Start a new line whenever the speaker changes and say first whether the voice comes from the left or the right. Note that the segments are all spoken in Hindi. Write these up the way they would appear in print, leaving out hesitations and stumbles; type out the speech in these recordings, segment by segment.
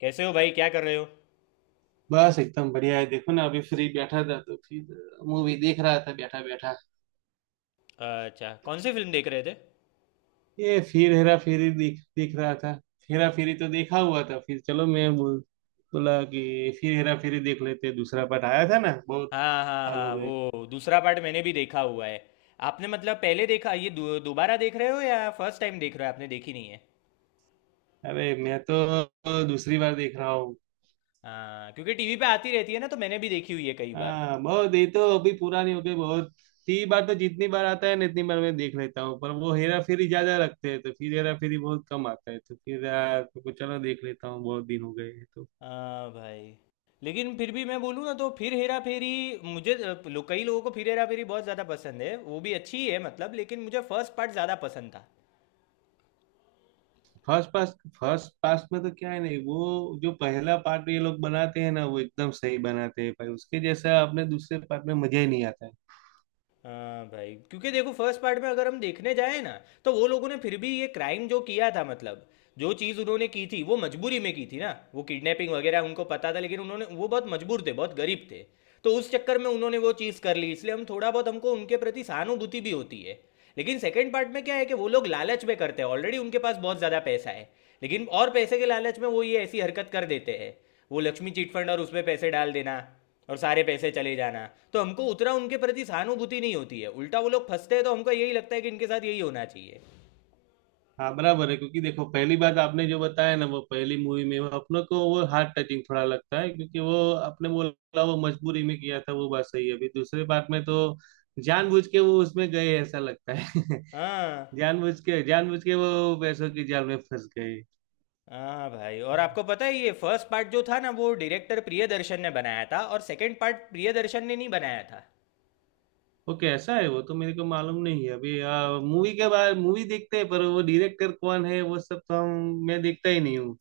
left: कैसे हो भाई? क्या कर रहे हो?
right: बस एकदम बढ़िया है। देखो ना, अभी फ्री बैठा था तो फिर मूवी देख रहा था, बैठा बैठा।
left: अच्छा, कौन सी फिल्म देख रहे थे?
right: ये फिर हेरा फेरी देख देख रहा था। हेरा फेरी तो देखा हुआ था, फिर चलो मैं बोला कि फिर हेरा फेरी देख लेते हैं। दूसरा पार्ट आया था ना, बहुत
left: हाँ हाँ
right: साल हो
left: हाँ,
right: गए।
left: वो दूसरा पार्ट मैंने भी देखा हुआ है। आपने मतलब पहले देखा ये दोबारा देख रहे हो या फर्स्ट टाइम देख रहे हो? आपने देखी नहीं है?
right: अरे मैं तो दूसरी बार देख रहा हूँ।
left: हाँ, क्योंकि टीवी पे आती रहती है ना तो मैंने भी देखी हुई है कई बार।
right: हाँ बहुत, ये तो अभी पूरा नहीं हो गई। बहुत 3 बार, तो जितनी बार आता है ना इतनी बार मैं देख लेता हूँ, पर वो हेरा फेरी ज्यादा रखते हैं, तो फिर हेरा फेरी बहुत कम आता है, तो फिर यार, तो चलो देख लेता हूँ, बहुत दिन हो गए हैं तो।
left: हाँ भाई। लेकिन फिर भी मैं बोलूँ ना तो फिर हेरा फेरी। मुझे कई लोगों को फिर हेरा फेरी बहुत ज़्यादा पसंद है, वो भी अच्छी है मतलब, लेकिन मुझे फर्स्ट पार्ट ज़्यादा पसंद था।
right: फर्स्ट पास फर्स्ट पास में तो क्या है, नहीं वो जो पहला पार्ट ये लोग बनाते हैं ना, वो एकदम सही बनाते हैं भाई। उसके जैसा आपने दूसरे पार्ट में मजा ही नहीं आता है।
left: हाँ भाई, क्योंकि देखो फर्स्ट पार्ट में अगर हम देखने जाए ना, तो वो लोगों ने फिर भी ये क्राइम जो किया था मतलब, जो चीज़ उन्होंने की थी वो मजबूरी में की थी ना, वो किडनैपिंग वगैरह उनको पता था, लेकिन उन्होंने वो बहुत मजबूर थे, बहुत गरीब थे। तो उस चक्कर में उन्होंने वो चीज़ कर ली, इसलिए हम थोड़ा बहुत हमको उनके प्रति सहानुभूति भी होती है। लेकिन सेकंड पार्ट में क्या है कि वो लोग लालच में करते हैं, ऑलरेडी उनके पास बहुत ज़्यादा पैसा है। लेकिन और पैसे के लालच में वो ये ऐसी हरकत कर देते हैं, वो लक्ष्मी चिट फंड, और उसमें पैसे डाल देना, और सारे पैसे चले जाना। तो हमको उतना उनके प्रति सहानुभूति नहीं होती है, उल्टा वो लोग फंसते हैं तो हमको यही लगता है कि इनके साथ यही होना चाहिए।
right: हाँ बराबर है, क्योंकि देखो पहली बात आपने जो बताया ना, वो पहली मूवी में वो अपनों को, वो हार्ट टचिंग थोड़ा लगता है क्योंकि वो आपने बोला वो मजबूरी में किया था, वो बात सही है। अभी दूसरे पार्ट में तो जानबूझ के वो उसमें गए ऐसा लगता है।
left: हाँ
right: जानबूझ के वो पैसों की जाल में फंस गए।
left: हाँ भाई, और आपको पता है ये फर्स्ट पार्ट जो था ना वो डायरेक्टर प्रियदर्शन ने बनाया था, और सेकंड पार्ट प्रियदर्शन ने नहीं बनाया था।
right: वो कैसा है, वो तो मेरे को मालूम नहीं है अभी। मूवी के बाद मूवी देखते हैं पर वो डायरेक्टर कौन है वो सब तो हम, मैं देखता ही नहीं हूँ।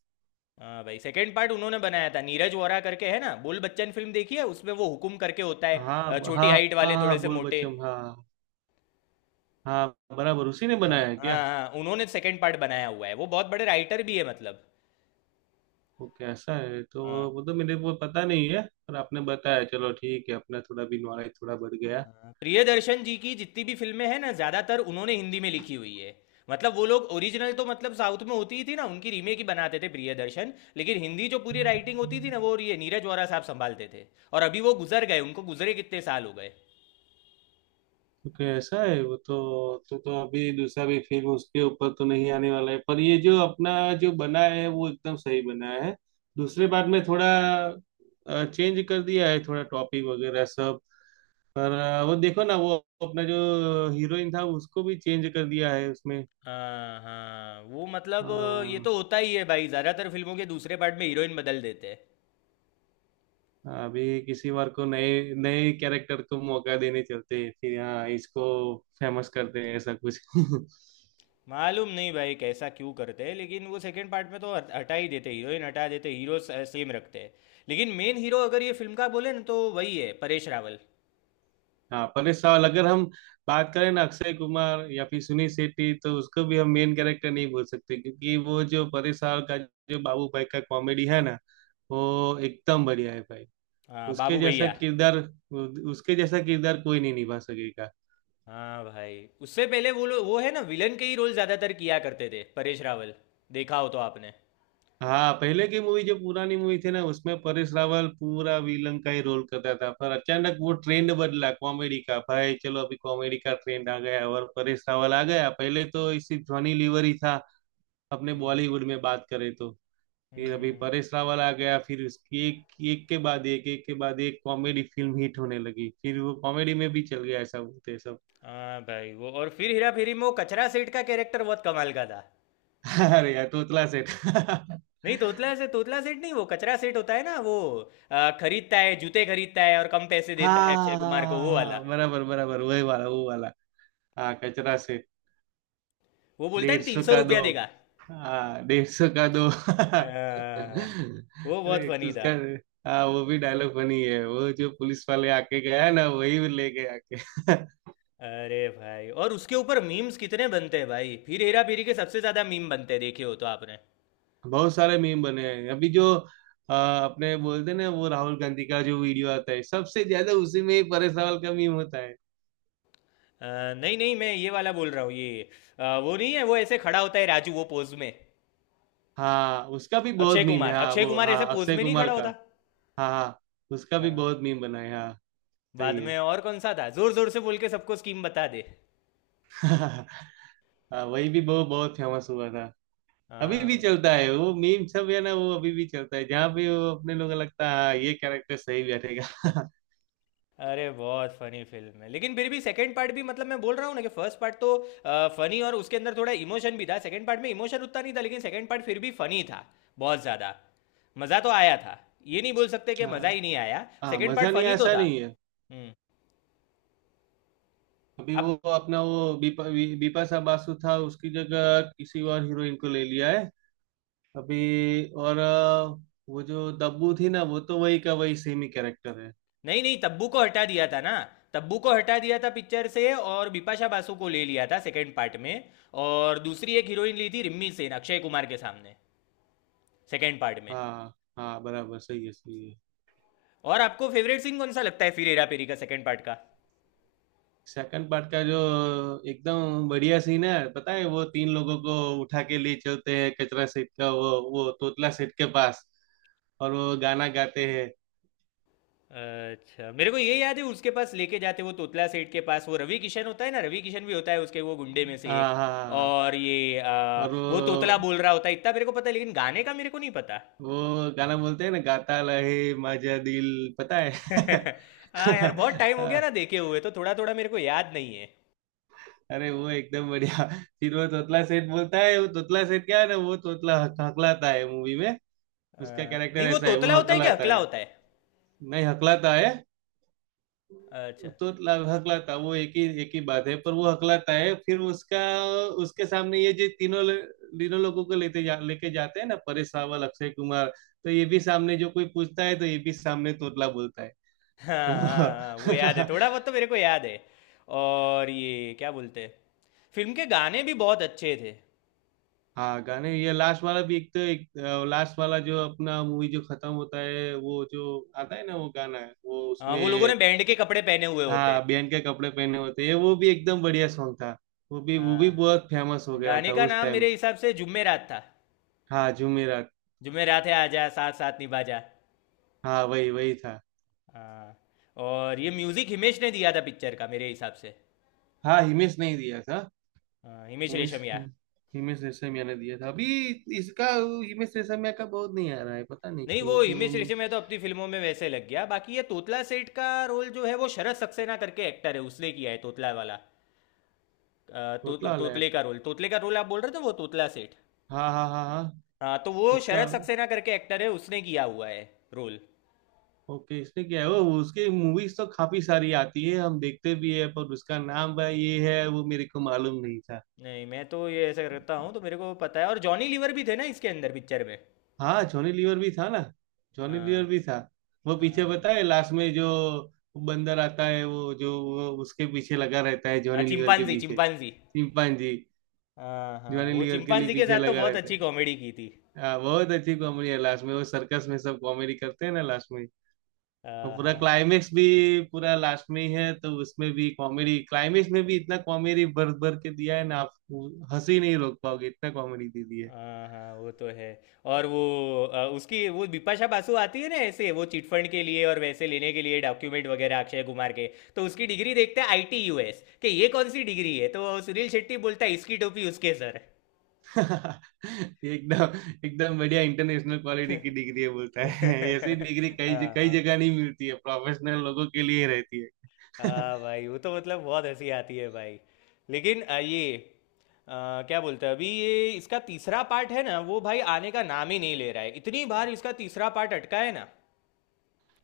left: हाँ भाई, सेकंड पार्ट उन्होंने बनाया था, नीरज वोरा करके है ना। बोल बच्चन फिल्म देखी है? उसमें वो हुकुम करके होता है।
right: हाँ
left: छोटी
right: हाँ।
left: हाइट
right: हाँ
left: वाले, थोड़े
right: हाँ,
left: से
right: बोल
left: मोटे।
right: बच्चन, हाँ। हाँ बराबर, उसी ने
left: हाँ
right: बनाया है
left: हाँ
right: क्या?
left: हाँ, उन्होंने सेकंड पार्ट बनाया हुआ है, वो बहुत बड़े राइटर भी है मतलब।
right: वो कैसा है तो,
left: हाँ
right: वो तो मेरे को पता नहीं है। पर आपने बताया, चलो ठीक है, अपना थोड़ा भी नॉलेज थोड़ा बढ़ गया।
left: हाँ, प्रियदर्शन जी की जितनी भी फिल्में हैं ना, ज्यादातर उन्होंने हिंदी में लिखी हुई है। मतलब वो लोग ओरिजिनल तो मतलब साउथ में होती ही थी ना, उनकी रीमेक ही बनाते थे प्रियदर्शन, लेकिन हिंदी जो पूरी राइटिंग होती थी ना वो ये नीरज वोरा साहब संभालते थे। और अभी वो गुजर गए, उनको गुजरे कितने साल हो गए।
right: ओके ऐसा है वो तो। तो अभी दूसरा भी फिल्म उसके ऊपर तो नहीं आने वाला है, पर ये जो अपना जो बना है वो एकदम सही बना है। दूसरे पार्ट में थोड़ा चेंज कर दिया है, थोड़ा टॉपिक वगैरह सब। पर वो देखो ना वो अपना जो हीरोइन था उसको भी चेंज कर दिया है उसमें।
left: हाँ हाँ वो मतलब। ये
right: हाँ।
left: तो होता ही है भाई, ज्यादातर फिल्मों के दूसरे पार्ट में हीरोइन बदल देते हैं।
right: अभी किसी बार को नए नए कैरेक्टर को मौका देने चलते हैं, फिर हाँ इसको फेमस करते हैं ऐसा कुछ।
left: मालूम नहीं भाई कैसा क्यों करते हैं, लेकिन वो सेकंड पार्ट में तो हटा ही देते, हीरोइन हटा देते, हीरो सेम रखते हैं। लेकिन मेन हीरो अगर ये फिल्म का बोले ना तो वही है, परेश रावल।
right: हाँ परेश रावल, अगर हम बात करें ना अक्षय कुमार या फिर सुनील शेट्टी, तो उसको भी हम मेन कैरेक्टर नहीं बोल सकते क्योंकि वो जो परेश रावल का जो बाबू भाई का कॉमेडी है ना, वो एकदम बढ़िया है भाई।
left: हाँ
right: उसके
left: बाबू
right: जैसा
left: भैया।
right: किरदार, उसके जैसा किरदार कोई नहीं निभा सकेगा।
left: हाँ भाई। उससे पहले वो वो है ना विलन के ही रोल ज़्यादातर किया करते थे परेश रावल, देखा हो तो आपने।
right: हाँ पहले की मूवी जो पुरानी मूवी थी ना, उसमें परेश रावल पूरा विलन का ही रोल करता था, पर अचानक वो ट्रेंड बदला, कॉमेडी का। भाई चलो, अभी कॉमेडी का ट्रेंड आ गया और परेश रावल आ गया। पहले तो इसी जॉनी लीवर ही था अपने बॉलीवुड में, बात करें तो। ये अभी
left: हम्म।
right: परेश रावल आ गया, फिर उसकी एक एक के बाद एक एक के बाद एक कॉमेडी फिल्म हिट होने लगी, फिर वो कॉमेडी में भी चल गया ऐसा बोलते हैं सब।
left: हाँ भाई, वो और फिर हेरा फेरी में वो कचरा सेठ का कैरेक्टर बहुत कमाल का था।
right: अरे यार, तोतला सेठ।
left: नहीं, तोतला सेठ नहीं, वो कचरा सेठ होता है ना वो, खरीदता है, जूते खरीदता है और कम पैसे देता है अक्षय कुमार को, वो वाला।
right: हाँ बराबर बराबर, वही वाला, वो वाला। हाँ कचरा सेठ।
left: वो बोलता है
right: डेढ़
left: तीन
right: सौ
left: सौ
right: का दो।
left: रुपया देगा।
right: हाँ 150 का दो।
left: हाँ, वो बहुत
right: अरे
left: फनी था।
right: उसका, हाँ वो भी डायलॉग बनी है, वो जो पुलिस वाले आके गया ना वही ले गया आके।
left: अरे भाई, और उसके ऊपर मीम्स कितने बनते हैं भाई, फिर हेरा फेरी के सबसे ज्यादा मीम बनते हैं, देखे हो तो आपने?
right: बहुत सारे मीम बने हैं अभी जो अपने बोलते हैं ना वो राहुल गांधी का जो वीडियो आता है सबसे ज्यादा, उसी में ही परे सवाल का मीम होता है।
left: नहीं नहीं, मैं ये वाला बोल रहा हूँ ये, वो नहीं है, वो ऐसे खड़ा होता है राजू वो पोज में।
right: हाँ उसका भी बहुत
left: अक्षय
right: मीम है,
left: कुमार,
right: हाँ
left: अक्षय
right: वो
left: कुमार ऐसे
right: हाँ
left: पोज
right: अक्षय
left: में नहीं
right: कुमार
left: खड़ा
right: का।
left: होता।
right: हाँ हाँ, उसका भी
left: हाँ,
right: बहुत मीम बना है हाँ।
left: बाद
right: सही है।
left: में और कौन सा था, जोर जोर से बोल के सबको स्कीम बता दे।
right: हाँ, वही भी बहुत बहुत फेमस हुआ था। अभी भी
left: हाँ।
right: चलता है वो मीम सब है ना, वो अभी भी चलता है जहाँ भी वो अपने लोग लगता है हाँ ये कैरेक्टर सही बैठेगा।
left: अरे बहुत फनी फिल्म है, लेकिन फिर भी सेकंड पार्ट भी, मतलब मैं बोल रहा हूँ ना कि फर्स्ट पार्ट तो फनी और उसके अंदर थोड़ा इमोशन भी था, सेकंड पार्ट में इमोशन उतना नहीं था, लेकिन सेकंड पार्ट फिर भी फनी था, बहुत ज़्यादा। मज़ा तो आया था, ये नहीं बोल सकते कि मज़ा
right: हाँ,
left: ही नहीं आया,
right: हाँ
left: सेकंड पार्ट
right: मजा नहीं
left: फनी तो
right: ऐसा
left: था।
right: नहीं है।
left: हम्म।
right: अभी
left: अब,
right: वो अपना वो बीपा बीपा सा बासु था उसकी जगह किसी और हीरोइन को ले लिया है। अभी और वो जो दब्बू थी ना, वो तो वही का वही सेम ही कैरेक्टर है।
left: नहीं नहीं, तब्बू को हटा दिया था ना। तब्बू को हटा दिया था पिक्चर से और बिपाशा बासु को ले लिया था सेकंड पार्ट में। और दूसरी एक हीरोइन ली थी रिम्मी सेन अक्षय कुमार के सामने, सेकंड पार्ट में।
right: हाँ। हाँ बराबर, सही है सही है।
left: और आपको फेवरेट सीन कौन सा लगता है फिर हेरा फेरी का सेकंड पार्ट का?
right: सेकंड पार्ट का जो एकदम बढ़िया सीन है पता है, वो तीन लोगों को उठा के ले चलते हैं कचरा सेठ का, वो तोतला सेठ के पास, और वो गाना गाते हैं।
left: अच्छा, मेरे को ये याद है, उसके पास लेके जाते वो तोतला सेठ के पास, वो रवि किशन होता है ना, रवि किशन भी होता है उसके वो गुंडे में
right: हाँ
left: से
right: हाँ
left: एक।
right: हाँ हाँ।
left: और ये
right: और
left: वो तोतला
right: वो
left: बोल रहा होता है इतना मेरे को पता है, लेकिन गाने का मेरे को नहीं पता।
right: वो गाना बोलते हैं ना गाता रहे माझा दिल, पता है।
left: हाँ यार, बहुत टाइम हो गया ना देखे हुए, तो थोड़ा थोड़ा मेरे को याद नहीं है।
right: अरे वो एकदम बढ़िया। फिर वो तोतला सेठ बोलता है, वो तोतला सेठ क्या है ना वो तोतला हकलाता है मूवी में।
left: आ,
right: उसका
left: नहीं,
right: कैरेक्टर
left: वो
right: ऐसा है,
left: तोतला
right: वो
left: होता है क्या,
right: हकलाता
left: हकला
right: है।
left: होता है?
right: नहीं हकलाता है।
left: अच्छा।
right: तोतला हकलाता वो एक ही बात है, पर वो हकलाता है। फिर उसका उसके सामने ये जो तीनों लोगों को लेके जाते हैं ना परेश रावल अक्षय कुमार, तो ये भी सामने जो कोई पूछता है तो ये भी सामने तोतला बोलता है।
left: हाँ हाँ हाँ, वो याद है,
right: तो
left: थोड़ा बहुत तो मेरे को याद है। और ये क्या बोलते हैं, फिल्म के गाने भी बहुत अच्छे थे।
right: हाँ गाने, ये लास्ट वाला भी एक, तो एक लास्ट वाला जो अपना मूवी जो खत्म होता है वो जो आता है ना वो गाना है वो
left: हाँ,
right: उसमें।
left: वो लोगों ने बैंड के कपड़े पहने हुए होते हैं।
right: हाँ बहन के कपड़े पहने होते हैं, वो भी एकदम बढ़िया सॉन्ग था। वो भी
left: हाँ।
right: बहुत फेमस हो गया
left: गाने
right: था
left: का
right: उस
left: नाम
right: टाइम।
left: मेरे हिसाब से जुम्मे रात था।
right: हाँ जुमेरात।
left: जुम्मे रात है, आजा साथ साथ निभा जा।
right: हाँ वही वही था।
left: हाँ। और ये म्यूजिक हिमेश ने दिया था पिक्चर का मेरे हिसाब से।
right: हाँ हिमेश नहीं दिया था।
left: हाँ, हिमेश
right: हिमेश
left: रेशमिया।
right: हिमेश रेशमिया ने दिया था अभी इसका। हिमेश रेशमिया का बहुत नहीं आ रहा है पता नहीं
left: नहीं, वो
right: क्यों अभी वो।
left: हिमेश रेशमिया तो अपनी फिल्मों में वैसे लग गया, बाकी ये तोतला सेठ का रोल जो है वो शरद सक्सेना करके एक्टर है, उसने किया है तोतला वाला।
right: थोतला वाला है।
left: तोतले का रोल, तोतले का रोल आप बोल रहे थे, वो तोतला सेठ।
right: हाँ हाँ हाँ हाँ।
left: हाँ तो वो
right: उसका।
left: शरद सक्सेना करके एक्टर है, उसने किया हुआ है रोल।
right: ओके इसने क्या है, वो उसकी मूवीज तो काफी सारी आती है हम देखते भी है, पर उसका नाम भाई ये है वो मेरे को मालूम नहीं था।
left: नहीं, मैं तो ये ऐसा करता हूँ तो मेरे को पता है। और जॉनी लीवर भी थे ना इसके अंदर पिक्चर में।
right: हाँ जॉनी लीवर भी था ना, जॉनी लीवर
left: हाँ।
right: भी था। वो पीछे
left: हाँ
right: पता है, लास्ट में जो बंदर आता है वो, जो वो उसके पीछे लगा रहता है
left: हाँ,
right: जॉनी लीवर के
left: चिंपांजी
right: पीछे।
left: चिंपांजी।
right: चिंपांजी।
left: हाँ हाँ,
right: जॉनी
left: वो
right: लीवर के लिए
left: चिंपांजी के
right: पीछे
left: साथ तो
right: लगा
left: बहुत
right: रहता है।
left: अच्छी कॉमेडी की थी।
right: हाँ बहुत अच्छी कॉमेडी है लास्ट में, वो सर्कस में सब कॉमेडी करते हैं ना लास्ट में। और
left: हाँ
right: पूरा
left: हाँ
right: क्लाइमेक्स भी पूरा लास्ट में ही है, तो उसमें भी कॉमेडी, क्लाइमेक्स में भी इतना कॉमेडी भर भर के दिया है ना, आप हंसी नहीं रोक पाओगे, इतना कॉमेडी दे दी है।
left: हाँ हाँ, वो तो है। और वो उसकी वो बिपाशा बासु आती है ना, ऐसे वो चिटफंड के लिए और वैसे लेने के लिए डॉक्यूमेंट वगैरह अक्षय कुमार के। तो उसकी डिग्री देखते हैं, आईटी यूएस, कि ये कौन सी डिग्री है, तो सुनील शेट्टी बोलता है इसकी टोपी उसके सर।
right: एकदम एकदम बढ़िया इंटरनेशनल क्वालिटी की डिग्री है बोलता है। ऐसी डिग्री कई कई
left: हाँ।
right: जगह नहीं मिलती है, प्रोफेशनल लोगों के लिए ही रहती है।
left: हाँ भाई, वो तो मतलब बहुत हंसी आती है भाई। लेकिन ये क्या बोलते हैं, अभी ये इसका तीसरा पार्ट है ना वो भाई आने का नाम ही नहीं ले रहा है, इतनी बार इसका तीसरा पार्ट अटका है ना।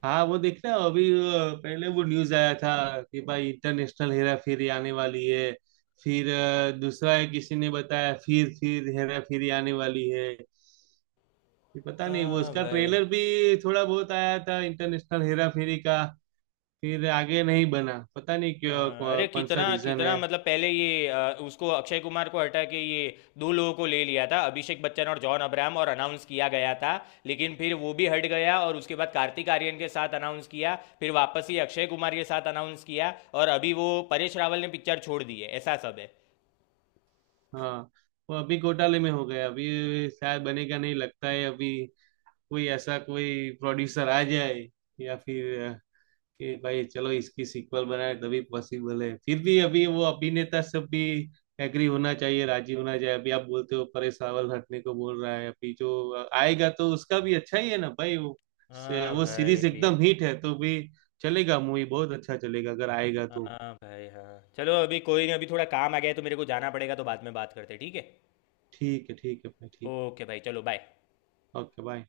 right: हाँ वो देखना, अभी पहले वो न्यूज आया था कि भाई इंटरनेशनल हेरा फेरी आने वाली है। फिर दूसरा है किसी ने बताया, फिर हेरा फेरी आने वाली है। ये पता नहीं, वो
left: हाँ
right: उसका
left: भाई।
right: ट्रेलर भी थोड़ा बहुत आया था इंटरनेशनल हेरा फेरी का। फिर आगे नहीं बना, पता नहीं
left: अ,
right: क्यों,
left: अरे
right: कौन सा
left: कितना
right: रीजन है।
left: कितना मतलब, पहले ये उसको अक्षय कुमार को हटा के ये दो लोगों को ले लिया था, अभिषेक बच्चन और जॉन अब्राहम, और अनाउंस किया गया था। लेकिन फिर वो भी हट गया और उसके बाद कार्तिक आर्यन के साथ अनाउंस किया। फिर वापस ही अक्षय कुमार के साथ अनाउंस किया, और अभी वो परेश रावल ने पिक्चर छोड़ दी है, ऐसा सब है।
right: हाँ वो अभी घोटाले में हो गया, अभी शायद बनेगा नहीं लगता है अभी। कोई ऐसा कोई प्रोड्यूसर आ जाए, या फिर कि भाई चलो इसकी सीक्वल बनाए तभी पॉसिबल है। फिर भी अभी वो अभिनेता सब भी एग्री होना चाहिए, राजी होना चाहिए। अभी आप बोलते हो परेश रावल हटने को बोल रहा है अभी, जो आएगा तो उसका भी अच्छा ही है ना भाई, वो
left: हाँ
right: वो
left: भाई
right: सीरीज
left: भी।
right: एकदम हिट है तो भी चलेगा। मूवी बहुत अच्छा चलेगा अगर आएगा तो।
left: हाँ भाई, हाँ चलो अभी कोई नहीं, अभी थोड़ा काम आ गया है तो मेरे को जाना पड़ेगा, तो बाद में बात करते हैं, ठीक है?
right: ठीक है भाई ठीक।
left: ओके भाई, चलो बाय।
right: Okay bye.